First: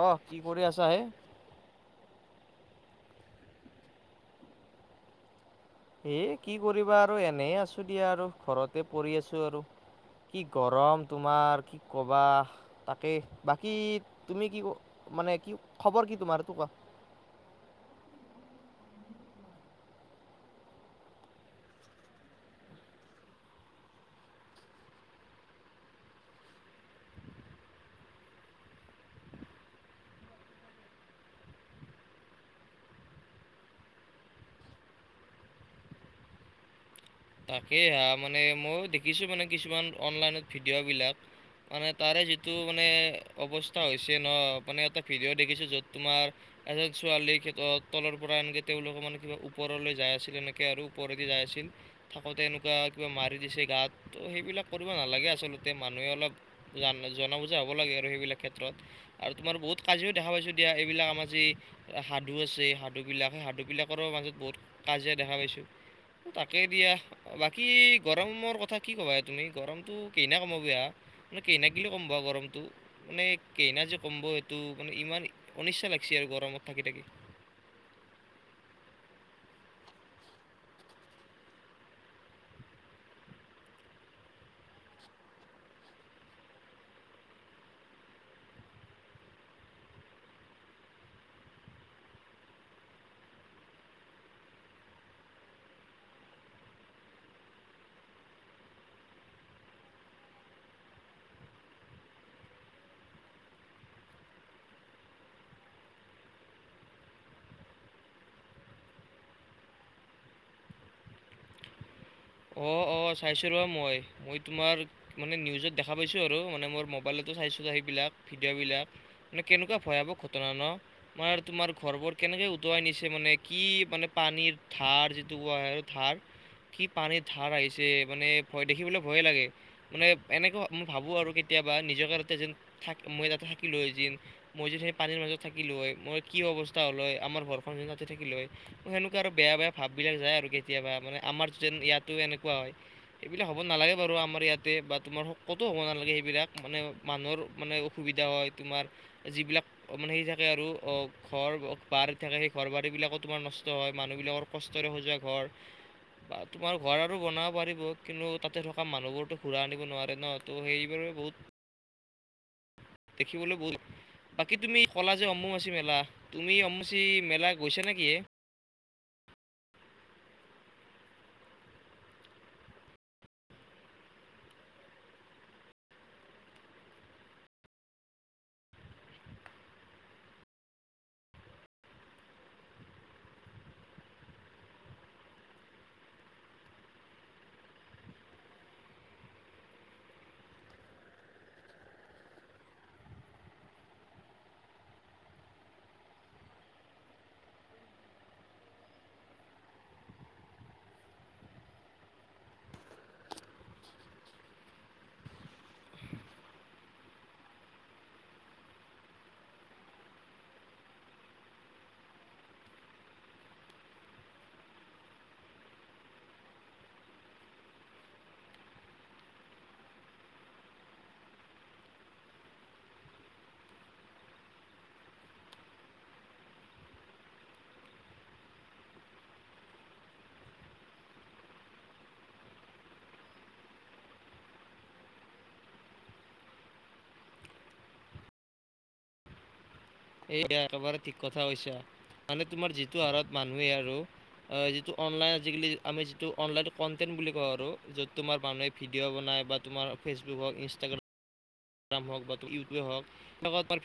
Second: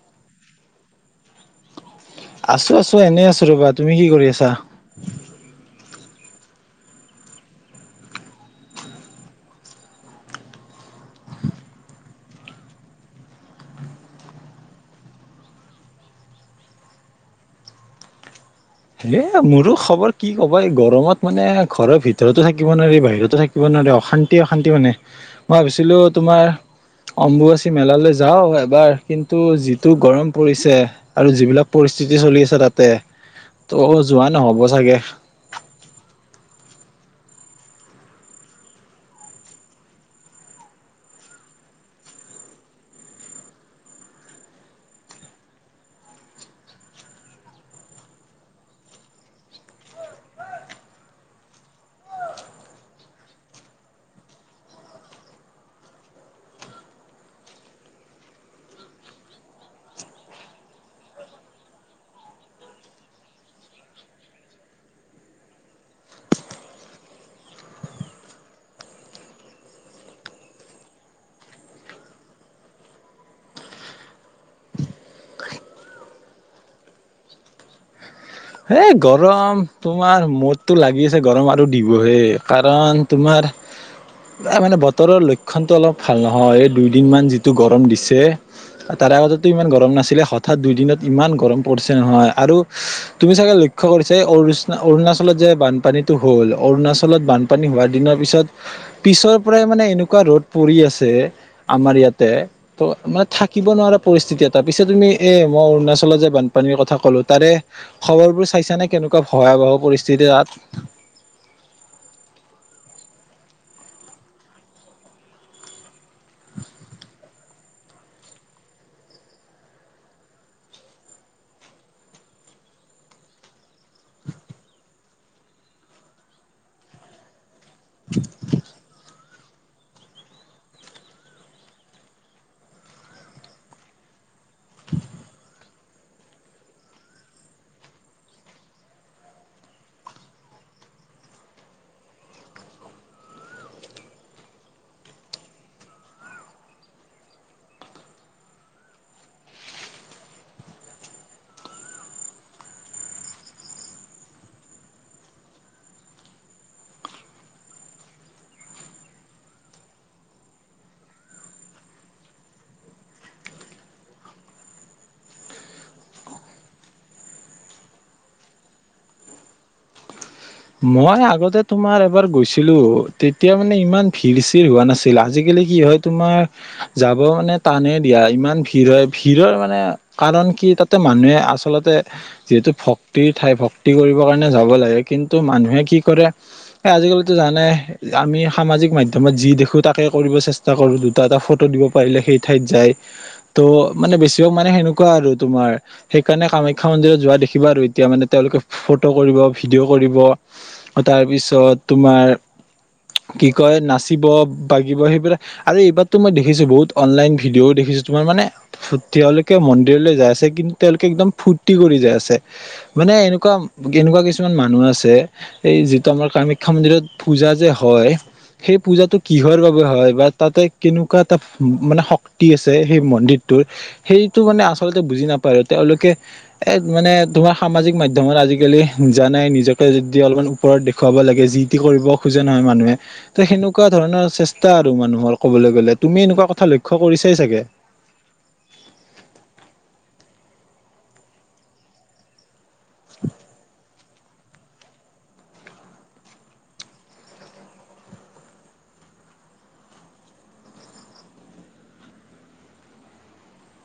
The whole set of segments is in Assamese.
অ, কি কৰি আছা হে? আছো আছো এনেই আছো ৰবা, তুমি কি কৰি আছা? এ কি কৰিবা আৰু এনে আছো দিয়া আৰু, ঘৰতে পৰি আছো আৰু। কি গৰম তোমাৰ, কি ক'বা তাকেই বাকী, তুমি কি ক মানে কি খবৰ কি তোমাৰ সেতো কোৱা। এ মোৰো খবৰ কি ক'বা, এই গৰমত মানে ঘৰৰ ভিতৰতো থাকিব নোৱাৰি, বাহিৰতো থাকিব কিব নোৱাৰে অশান্তি অশান্তি মানে, মই ভাবিছিলো তোমাৰ অম্বুুৱাচী মেলালৈ যাওঁ এবাৰ কিন্তু যিটো গৰম পৰিছে। আৰু যিবিলাক পৰিস্থিতি চলি আছে তাতে। ত' যোৱা নহ'ব চাগে। তাকে হা মানে ময়ও দেখিছোঁ মানে কিছুমান অনলাইনত ভিডিঅ' বিলাক। মানে তাৰে যিটো মানে অৱস্থা হৈছে ন মানে এটা ভিডিঅ' দেখিছো, য'ত তোমাৰ এজন ছোৱালী তলৰ পৰা আনকৈ তেওঁলোকে মানে কিবা ওপৰলৈ যায় আছিল, এনেকৈ আৰু ওপৰেদি যাই আছিল। থাকোঁতে এনেকুৱা কিবা মাৰি দিছে গাত তো সেইবিলাক কৰিব নালাগে, আচলতে মানুহে অলপ জ বুজা হ'ব লাগে আৰু সেইবিলাক ক্ষেত্ৰত। আৰু তোমাৰ বহুত কাজিয়ও দো পাইছোঁ দিয়া এইবিলাক আম আজি সাধু আছে সাধু বিলাক সেই সাধু বিলাকৰো মাজত বহুত কাজিয়া দেখা পাইছো। তাকেই দিয়া। বাকী গৰমৰ কথা কি ক'বা তুমি গৰমতটো কনা কম সেয়া। মানে কেইনাকিলে কম প গৰমটো। মানে কেইনা যে কম্ব সেইটো মানে ইমান অনিচ্ছা লাগিছে আৰু গৰমত থাকি থাকি। এই গৰম তোমাৰ মোৰটো লাগি আছে গৰম আৰু দিবহে, কাৰণ তোমাৰ মানে বতৰৰ লক্ষণটো অলপ ভাল নহয় এই দুইদিনমান যিটো গৰম দিছে। তাৰ আগতো ইমান গৰম নাছিলে হঠাৎ দুই দিনত ইমান গৰম পৰিছে নহয় আৰু, তুমি চাগে লক্ষ্য কৰিছে অৰুণাচলত যে বানপানীটো হল অৰুণচত বানপানী হোৱা দিনৰ পিছত পিছৰ পৰাই মানে এনেকুৱা ৰ'দ পৰি আছে, আমাৰ ইয়াতে। ত মানে থাকিব নোৱাৰা পৰিস্থিতি এটা পিছে তুমি এ মই অৰুণাচলত যে বানপানীৰ কথা কলো, তাৰে খবৰবোৰ চাইছানে কেনেকুৱা ভয়াৱহ পৰিস্থিতি তাত। [inaudible] অ' অ' চাইছোঁ ৰ মই মই তোমাৰ মানে নিউজত দেখা পাইছো আৰু মানে মোৰ মোবাইলতো চাইছো সেইবিলাক ভিডিঅ' বিলাক। মানে কেনেকুৱা ভয়াৱক ঘটনা ন। মানে তোমাৰ ঘৰবোৰ কেনেকে উটুৱাই নিছে মানে কি মানে পানীৰ ধাৰ যিটো ধাৰ কি পানীৰত ধাৰ আহিছে মানে ভয় দেখিবলৈ ভয়ে লাগে। মানে এনেকা মই ভাবোঁ আৰু কেতিয়াবা নিজৰ যেন থা মই তাতে থাকিলোঁ, এ যেন মই যদি সেই পানীৰ মাজত থাকিলোঁ হয়, মই কি অৱস্থা হ'ল হয় আমাৰ ঘৰখন তাতে থাকিল হয়, সেনেকুৱা আৰু বেয়া বেয়া ভাব বিলাক যায় আৰু কেতিয়াবা মানে আমাৰ যেন ইয়াতো এনেকুৱা হয়। এইবিলাক হ'ব নালাগে বাৰু আমাৰ ইয়াতে বা তোমাৰ স ক'তো হ'ব নালাগে সেইবিলাক মানে মানুহৰ মানে অসুবিধা হয়, তোমাৰ যিবিলাক অ', মানে সে থাকে আৰু অ ঘৰ বাৰী থাকে, সেই ঘৰ বাৰী বিলাকো তোমাৰ নষ্ট হয় মানুহ বিলাকৰ কষ্টৰে সজোৱা ঘৰ। বা তোমাৰ ঘৰ আৰু বনাব পাৰিব, কিন্তু তাতে থকা মানুহবোৰতো ঘূৰা আনিব নোৱাৰে ন ত সেইবাবে বহুত দেখিবলৈ বহুত বাকী তুমি ক'লা যে অম্মুবাচী মেলা, তুমি অম্বুবাচী মেলা গৈছা নেকি এই? মই আগতে তোমাৰ এবাৰ গৈছিলোঁ, তেতিয়া মানে ইমান ভিৰ চিৰ হোৱা নাছিল, আজিকালি কি হয় তোমাৰ, যাব মানে টানেই দিয়া ইমান ভিৰ হয়, ভিৰৰ মানে কাৰণ কি তাতে মানুহে আচলতে যিহেতু ভক্তিৰ ঠাই ভক্তি কৰিব কাৰণে যাব লাগে কিন্তু মানুহে কি কৰে আজিকালিতো জানায়েই আমি সামাজিক মাধ্যমত যি দেখো তাকে কৰিব চেষ্টা কৰো, দুটা এটা ফটো দিব পাৰিলে সেই ঠাইত যায়। ত' মানে বেছিভাগ মানে সেনেকুৱা আৰু তোমাৰ সেইকাৰণে কামাখ্যা মন্দিৰত যোৱা দেখিবা আৰু এতিয়া মানে তেওঁলোকে ফটো কৰিব ভিডিঅ' কৰিব তাৰপিছত তোমাৰ কি কয় নাচিব বাগিব সেইবিলাক আৰু এইবাৰতো মই দেখিছোঁ বহুত অনলাইন ভিডিঅও দেখিছোঁ তোমাৰ মানে তেওঁলোকে মন্দিৰলৈ যাই আছে কিন্তু তেওঁলোকে একদম ফুৰ্ত্তি কৰি যাই আছে। মানে এনেকুৱা, এনেকুৱা কিছুমান মানুহ মানুহ আছে, এই যিটো আমাৰ কামাখ্যা মন্দিৰত পূজা যে হয় সেই পূজাটো কিহৰ বাবে হয় বা তাতে কেনেকুৱা এটা মানে শক্তি আছে সেই মন্দিৰটোৰ সেইটো মানে আচলতে বুজি নাপায়, তেওঁলোকে এ, মানে তোমাৰ সামাজিক মাধ্যমত আজিকালি জানাই নিজ নিজকে যদি অলপমান ওপৰত দেখুৱাব লাগে যি টো কৰিব খোজে নহয় মানুহে ত' সেনেকুৱা ধৰণৰ চেষ্টা আৰু মানুহৰ ক'বলৈ গ'লে তুমি এনেকুৱা কথা লক্ষ্য কৰিছাই চাগে। এইয়া একেবাৰে ঠিক কথা হৈছে মানে তোমাৰ যিটো হাৰত মানুহে আৰু অ', যিটো অনলাইন, আজিকালি আমি যিটো অনলাইন কণ্টেন্ট বুলি কওঁ আৰু য'ত তোমাৰ মানুহে ভিডিঅ' বনাই বা তোমাৰ ফেচবুকত, ইনষ্ট্ৰাগ্ৰাম হ বা ইউটি হওক,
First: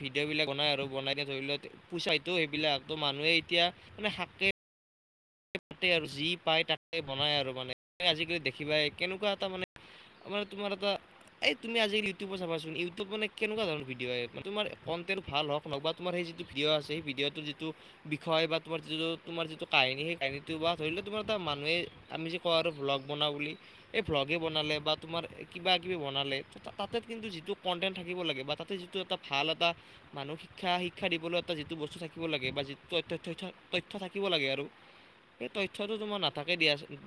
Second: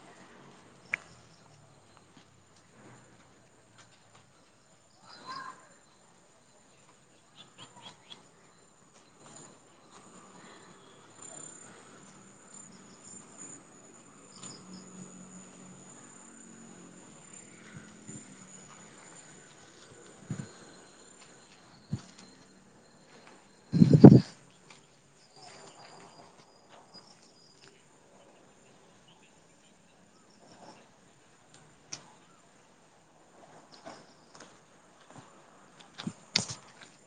ভিডিঅ' বিলাক বনাই আৰু বনাই দিয়া ধৰি লোৱা, পোচাইটো সেইবিলাক ত' মানুহে এতিয়া মানে শাকে পাতে আৰু যি পায় তাকে বনাই আৰু মানে আজিকালি দেখিবাই কেনেকুৱা এটা মানে আমাৰ তোমাৰ এটা এই তুমি আজি ইউিউব চাবাচোন, ইউটিউব মানে কেনেকুৱা ধৰণৰ ভিডিঅ আহে, তোমাৰ কণ্টেণ্ট ভাল হওঁক ওঁক বা তোমাৰ সেই যিটো ভিডিঅ' আছেই ভিডিঅ'টোৰ যিটো বিষয় বা তোমাৰ যিটো তোমাৰ যিটো কাহিনী সেই কাহিনীটো বা ধৰি লওঁ তোমাৰ এটা মানুহে আমি যে কওঁ আৰু ভ্লগ বনাওঁ বুলি, এই ভ্লগেই বনালে বা তোমালোকে কিবা কিবি বনালে, তাতে কিন্তু যিটো কণ্টেণ্ট থাকিব লাগে বা তাতে যিটো এটা ভাল এটা মানুহক শিক্ষা, শিক্ষা দিবলৈ এটা যিটো বস্তু থাকিব লাগে বা যিটো ত-ত-থ্য-তথ্য থাকিব লাগে আৰু সেই তথ্যটো তোমাৰ নাথাকে দিয়াচোন।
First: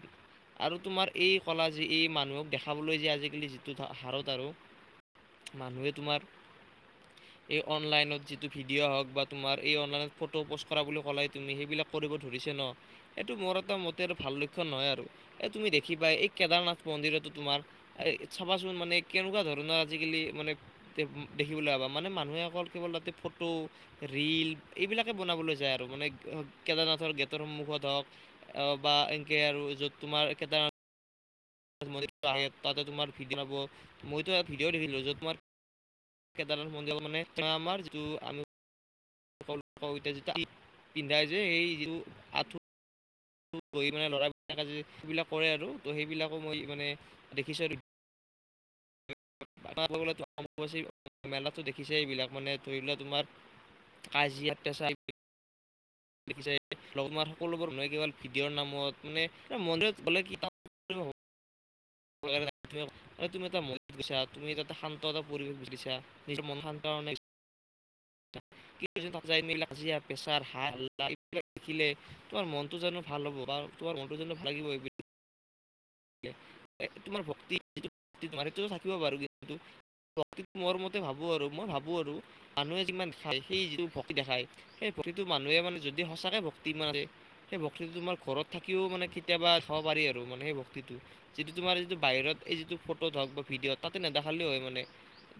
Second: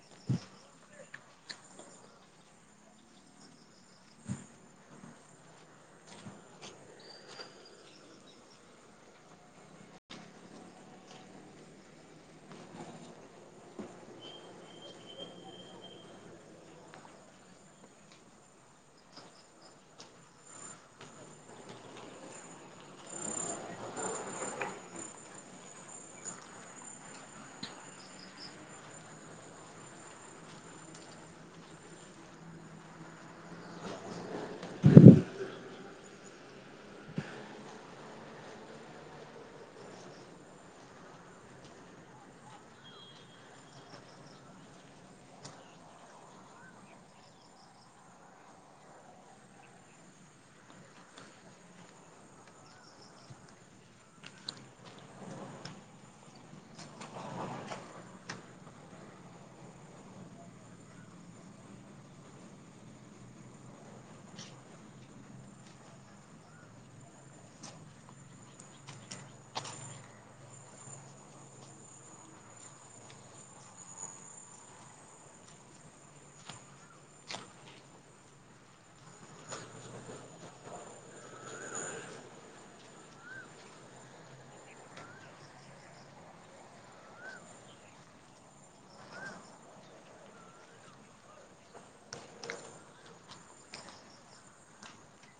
আৰু তোমাৰ এই ক'লাযে এই মানুহক দেখাবলৈ যে আজিকালি যিটো হাৰত আৰু মানুহে তোমাৰ [inaudible] এই অনলাইনত যিটো ভিডিঅ' হওক বা তোমাৰ এই অনলাইনত ফটো প'ষ্ট কৰা বুলি ক'লাই তুমি, সেইবিলাক কৰিব ধৰিছে নহ? এইটো মোৰ এটা মতে ভাল লক্ষণ নহয় আৰু এই তুমি দেখিবা এই কেদাৰনাথ মন্দিৰতো তোমাৰ আৰে চাবাচোন মানে কেনেকুৱা ধৰণৰ আজিকালি মানে দেখিবলৈ ভাবা মানে মানুহে অকল কেৱল তাতে ফটো। ৰীল এইবিলাকে বনাবলৈ যায় আৰু মানে কেদাৰনাথৰ গেটৰ সন্মুখত হওক অ বা এনকে আৰু য'ত তোমাৰেইটাৰ ম আহে তাতে তোমাৰ ভিডিঅ' পাব মইতো ভিডিঅ' দেখো য'ত তোমাৰ কেদাৰনাথ মন্দিৰ মানে আমাৰ যিটো আমি সকলোক এতিয়া যে পিন্ধাই যে সেই যিটো আঠু মানে ল'ৰাবিলাকেজ সেইবিলাক কৰে আৰু ত' সেইবিলাকো মই মানে দেখিছোঁ আৰু ম্ভ মেলাতটো দেখিছে এইবিলাক মানে ধৰি ললে তোমাৰ কাজি তেচাল লিখিছে লগ সকলোবোৰ মানুহে কেল ভিডিঅ'ৰ নামত মানে মন্দিৰত গলে [inaudible] তুমি এটা মৰিত গৈছা তুমি এটা এটা শান্ত এটা পৰিৱেশ গৈছা নিজৰ মন শান্ত কাৰণে মাজিয় পেছাৰ হ ল দেখিলে তোমাৰ মনটো যন ভাল হ'ব বা তোমাৰ মনটো যাল লাগিব তোমাৰ ভক্তি যিটো তোমাৰ সেইটোতো থাকিব পাৰো কিন্তু প্ৰটো মোৰ মতে ভাবো আৰু মই ভাবো আৰু মানুহে যিমান দেখায় সেই যিটো ভক্তি দেখায় সেই ভক্তিটো মানুহে মানে যদি সঁচাকে ভক্তি ইে সেই বক্তিটো তোমাৰ ঘৰত থাকিও মানে কেতিয়াবা থব পাৰি আৰু মানে সেই ব যিটো তোমাৰ যিটো বাহিৰত এই যিটো ফটোত হওক বা ভিডিঅ'ত তাতে নেদাখালেও হয় মানে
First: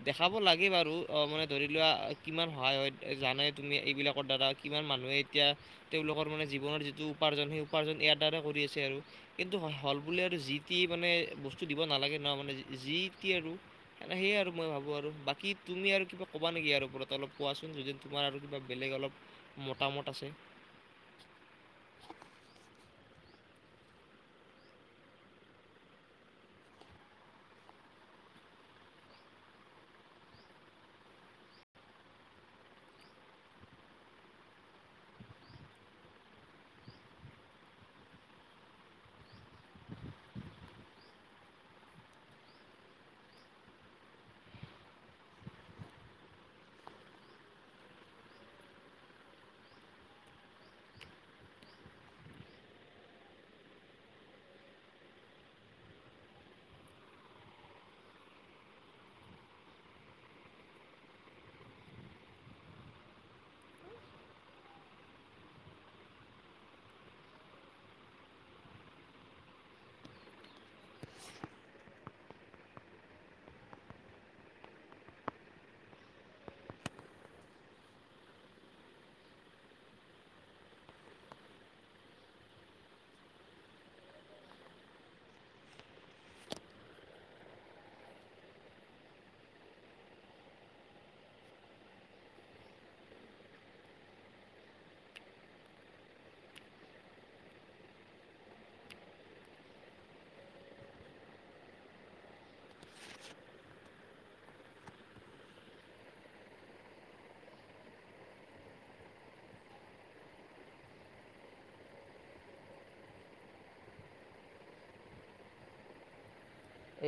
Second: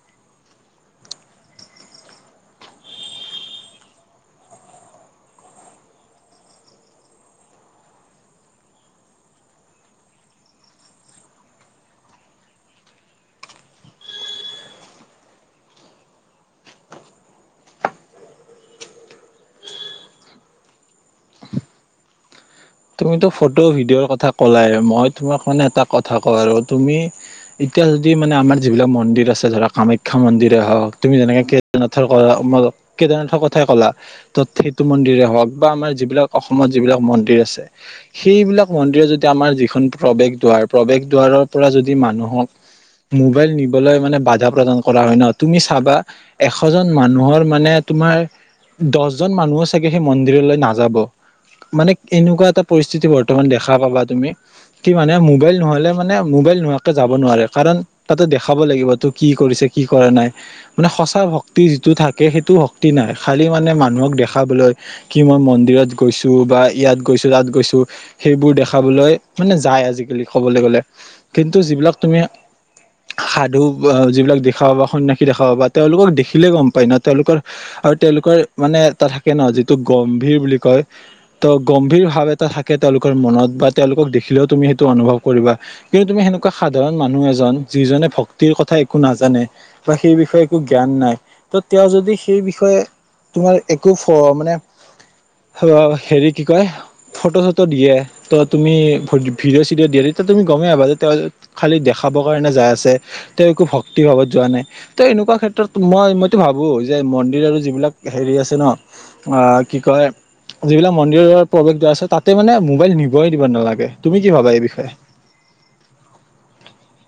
দেখাব লাগে বাৰু অ মানে ধৰি লোৱা কিমান সহায় হয় জানে তুমি এইবিলাকৰ দ্বাৰা কিমান মানুহে এতিয়া তেওঁলোকৰ মানে জীৱনৰ যিটো উপাৰ্জন সেই উপাৰ্জন ইয়াৰ দ্বাৰা কৰি আছে আৰু কিন্তু হল বো আৰু যি টি মানে বস্তু দিব নালাগে ন মানে যি টি আৰু এ সেয়াই আৰু মই ভাবো আৰু বাকী তুমি আৰু কিবা তুমি কিবা কবা নেকি ইয়াৰ ওপৰত অলপ কোৱাচোন যদি তোমাৰ আৰু কিবা বেলেগ অলপ মতামত আছে তুমিতো ফটো ভিডিঅ'ৰ কথা কলাই মই তোমাৰ মানে এটা কথা কওঁ আৰু তুমি এতিয়া যদি মানে আমাৰ যিবিলাক মন্দিৰ আছে ধৰা কামাখ্যা মন্দিৰে হওক তুমি যেনেকৈ কেদাৰনাথৰ ক কেদাৰনাথৰ কথাই ক'লা তত সেইটো মন্দিৰে হওক বা আমাৰ যিবিলাক অসমত যিবিলাক মন্দিৰ আছে সেইবিলাক মন্দিৰ যদি আমাৰ যিখন প্ৰৱেশ দুৱাৰ প্ৰৱেশ দাৰৰ পৰা যদি মানুহক মোবাইল নিবলৈ মানে বাধা প্ৰদান কৰা হয় ন তুমি চাবা এশ জন মানুহৰ মানে তোমাৰ দহজন মানুহো চাগে সেই মন্দিৰলৈ নাযাব মানে এনেকুৱা এটা পৰিস্থিতি বৰ্তমান দেখা পাবা তুমি কি মানে মোবাইল নহ'লে মানে মোবাইল নোহোৱাকে যাব নোৱাৰে কাৰণ তাতে দেখাব লাগিব তোৰ কি কৰিছে কি কৰা নাই মানে সঁচা শক্তি যিটো থাকে সেইটো শক্তি নাই খালী মানে মানুহক দেখাবলৈ কি মই মন্দিৰত গৈছো বা ইয়াত গৈছো তাত গৈছো সেইবোৰ দেখাবলৈ মানে যায় আজিকালি ক'বলৈ গলে কিন্তু যিবিলাক তুমি সাধু আহ যিবিলাক দেখা বা সন্য়াসী দেখাব বা তেওঁলোকক দেখিলে গম পায় ন তেওঁলোকৰ আৰু তেওঁলোকৰ মানে তটা থাকে ন যিটো গম্ভীৰ বুলি কয় ত গম্ভীৰ ভাৱ এটা থাকে তেওঁলোকৰ মনত বা তেওঁলোকক দেখিলেও তুমি সেইটো অনুভৱ কৰিবা। কিন্তু তুমি সেনেকুৱা সাধাৰণ মানুহ এজন যিজনে ভক্তিৰ কথা একো নাজানে। বা সেই বিষয়ে একো জ্ঞান নাই ত তেওঁ যদি সেই বিষয়ে তোমাৰ একো মানে অ, হেৰি কি কয় ফটো চটো দিয়ে ত তুমি ভিডিঅ', চিডিঅ' দিয়ে তেতিয়া তুমি গমেই আহবা যে খালী দেখাবৰ কাৰণে যাই আছে। তেওঁ একো ভক্তি ভাৱত যোৱা নাই। ত, এনেকুৱা ক্ষেত্ৰত মই মইতো ভাবো যে মন্দিৰ আৰু যিবিলাক হেৰি আছে ন। অ, কি কয় যিবিলাক মন্দিৰৰ প্ৰৱেশ আছে তাতে মানে মোবাইল নিবই দিব নালাগে তুমি কি ভাবা এই বিষয়ে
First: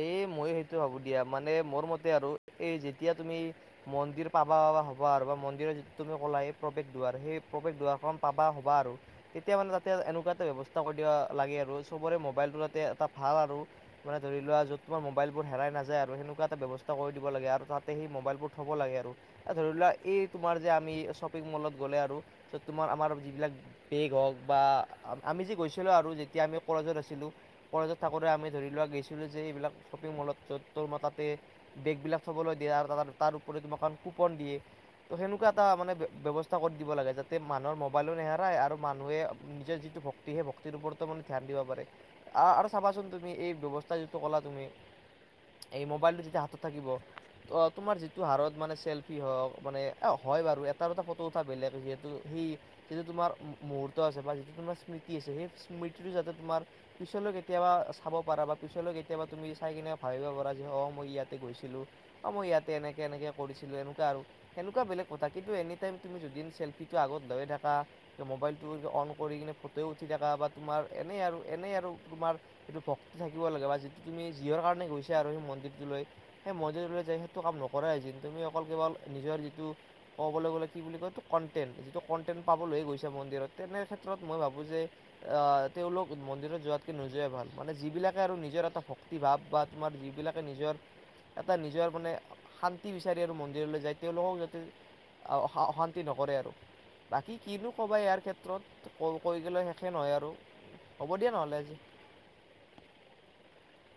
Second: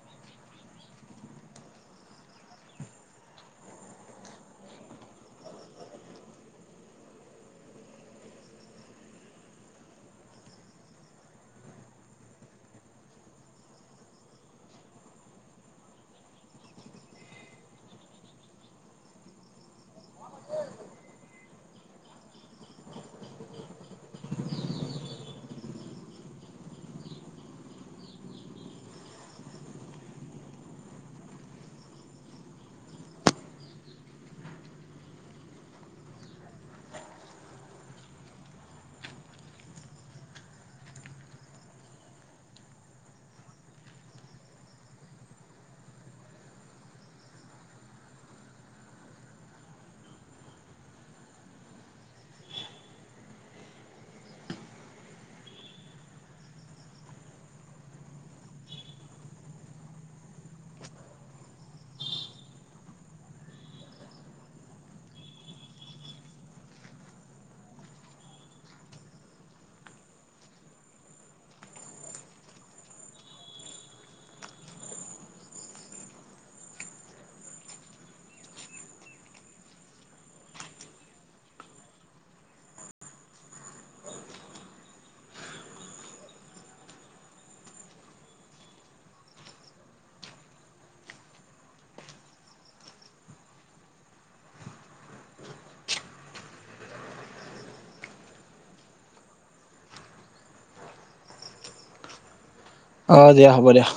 এই মই সেইটো ভাবোঁ দিয়া মানে মোৰ মতে আৰু এই যেতিয়া তুমি মন্দিৰ পাবা পা হ'বা আৰু বা মন্দিৰত য তুমি ক'লা এই প্ৰৱেশ দুৱাৰ সেই প্ৰৱেশ দুৱাৰখন পাবা হ'বা আৰু তেতিয়া মানে তাতে এনেকুৱা এটা ব্যৱস্থা কৰি দিয়া লাগে আৰু চবৰে মোবাইলটোতে এটা ভাল আৰু মানে ধৰি লোৱা য'ত তোমাৰোবাইলবোৰ হেৰাই নাযায় আৰু সনেুৱা এটা ব্যৱস্থা কৰি দিব লাগে আৰু তাতে সেই মোবাইলবোৰ থ'ব লাগে আৰু। ধৰি লোৱা এই তোমাৰ যে আমি শ্বপিং মলত গ'লে আৰু ত, তোমাৰ আমাৰ যিবিলাক বেগ হওক বা আমি যে গৈছিলো আৰু যেতিয়া আমি কলেজত আছিলো। কলেজত থাকোতে আমি ধৰি লোৱা গৈছিলোঁ যে এইবিলাক শ্বপিং মলত' তোৰ ম, তাতে বেগবিলাক থবলৈ দিয়ে আৰু তাৰওপৰি তোমাকখন কুপন দিয়ে। ত, সেনেকুৱা এটা মানে ব্যৱস্থা কৰি দিব লাগে যাতে মানুহৰ মোবাইলো নেহেৰাই আৰু মানুহে নিজৰ যিটো ভক্ত হেই ভক্তিৰ ওপৰতো মানে ধ্যান দিব পাৰে আৰু চাবাচোন তুমি এই ব্যৱস্থা যিটো ক'লা তুমি এই, মোবাইলটো যেতিয়া হাতত থাকিব অ, তোমাৰ যিটো হাৰত মানে চেল্ফি হওক মানে হয় বাৰু এটা, এটা ফটো উঠা বেলেগ যিহেতু সেই যিটো তোমাৰ মুহূৰ্ত আছে বা যিটো তোমাৰ স্মৃতি আছে সেই স্মৃতিটো যাতে তোমাৰ পিছলৈ কেতিয়াবা চাব পাৰা বা পিছলৈ কেতিয়াবা তুমি চাই কিনে ভাবিব পাৰা যে অ, মই ইয়াতে গৈছিলো। অ, মই ইয়াতে এনেকে, এনেকে কৰিছিলো এনেকুৱা আৰু। সেনেকুৱা বেলেগ কথা কিন্তু এনি টাইম তুমি যদিন চেল্ফিটো আগত লৈ থাকা মোবাইলটো অন কৰি কিনে ফটোও উঠি থকা বা তোমাৰ এনেই আৰু এনেই আৰু তোমাৰ সেইটো ভক্তি থাকিব লাগে বা যিটো তুমি যিওৰ কাৰণে গৈছ আৰু সেই মন্দিৰটোলৈ সেই মন্দিৰলৈ যায় সেইটো কাম নকৰাই যেি তুমি অকল কেৱল নিজৰ যিটো ক'বলৈ গ'লে কি বুলি কয় এইটো কণ্টেণ যিটো কণ্টেণ পাবলৈয়ে গৈছে মন্দিৰত তেনে ক্ষেত্ৰত মই ভাবোঁ যে আহ, তেওঁলোক মন্দিৰত যোৱাতকে নোযোৱাই ভাল মানে যিবিলাক তাকে আৰু নিজৰ এটা ভক্তি ভাৱ বা তোমাৰ যিবিলাকে নিজৰ এটা নিজৰ মানে শান্তি বিচাৰি আৰু মন্দিৰলৈ যায় তেওঁলোকক যাতে অশান্তি নকৰে আৰু। বাকী কিনো ক'বা ইয়াৰ ক্ষেত্ৰত কৈ গ'লে শেষে নহয় আৰু। হ'ব দিয়া নহ'লে আজি। অ, দিয়া হ'ব দিয়া।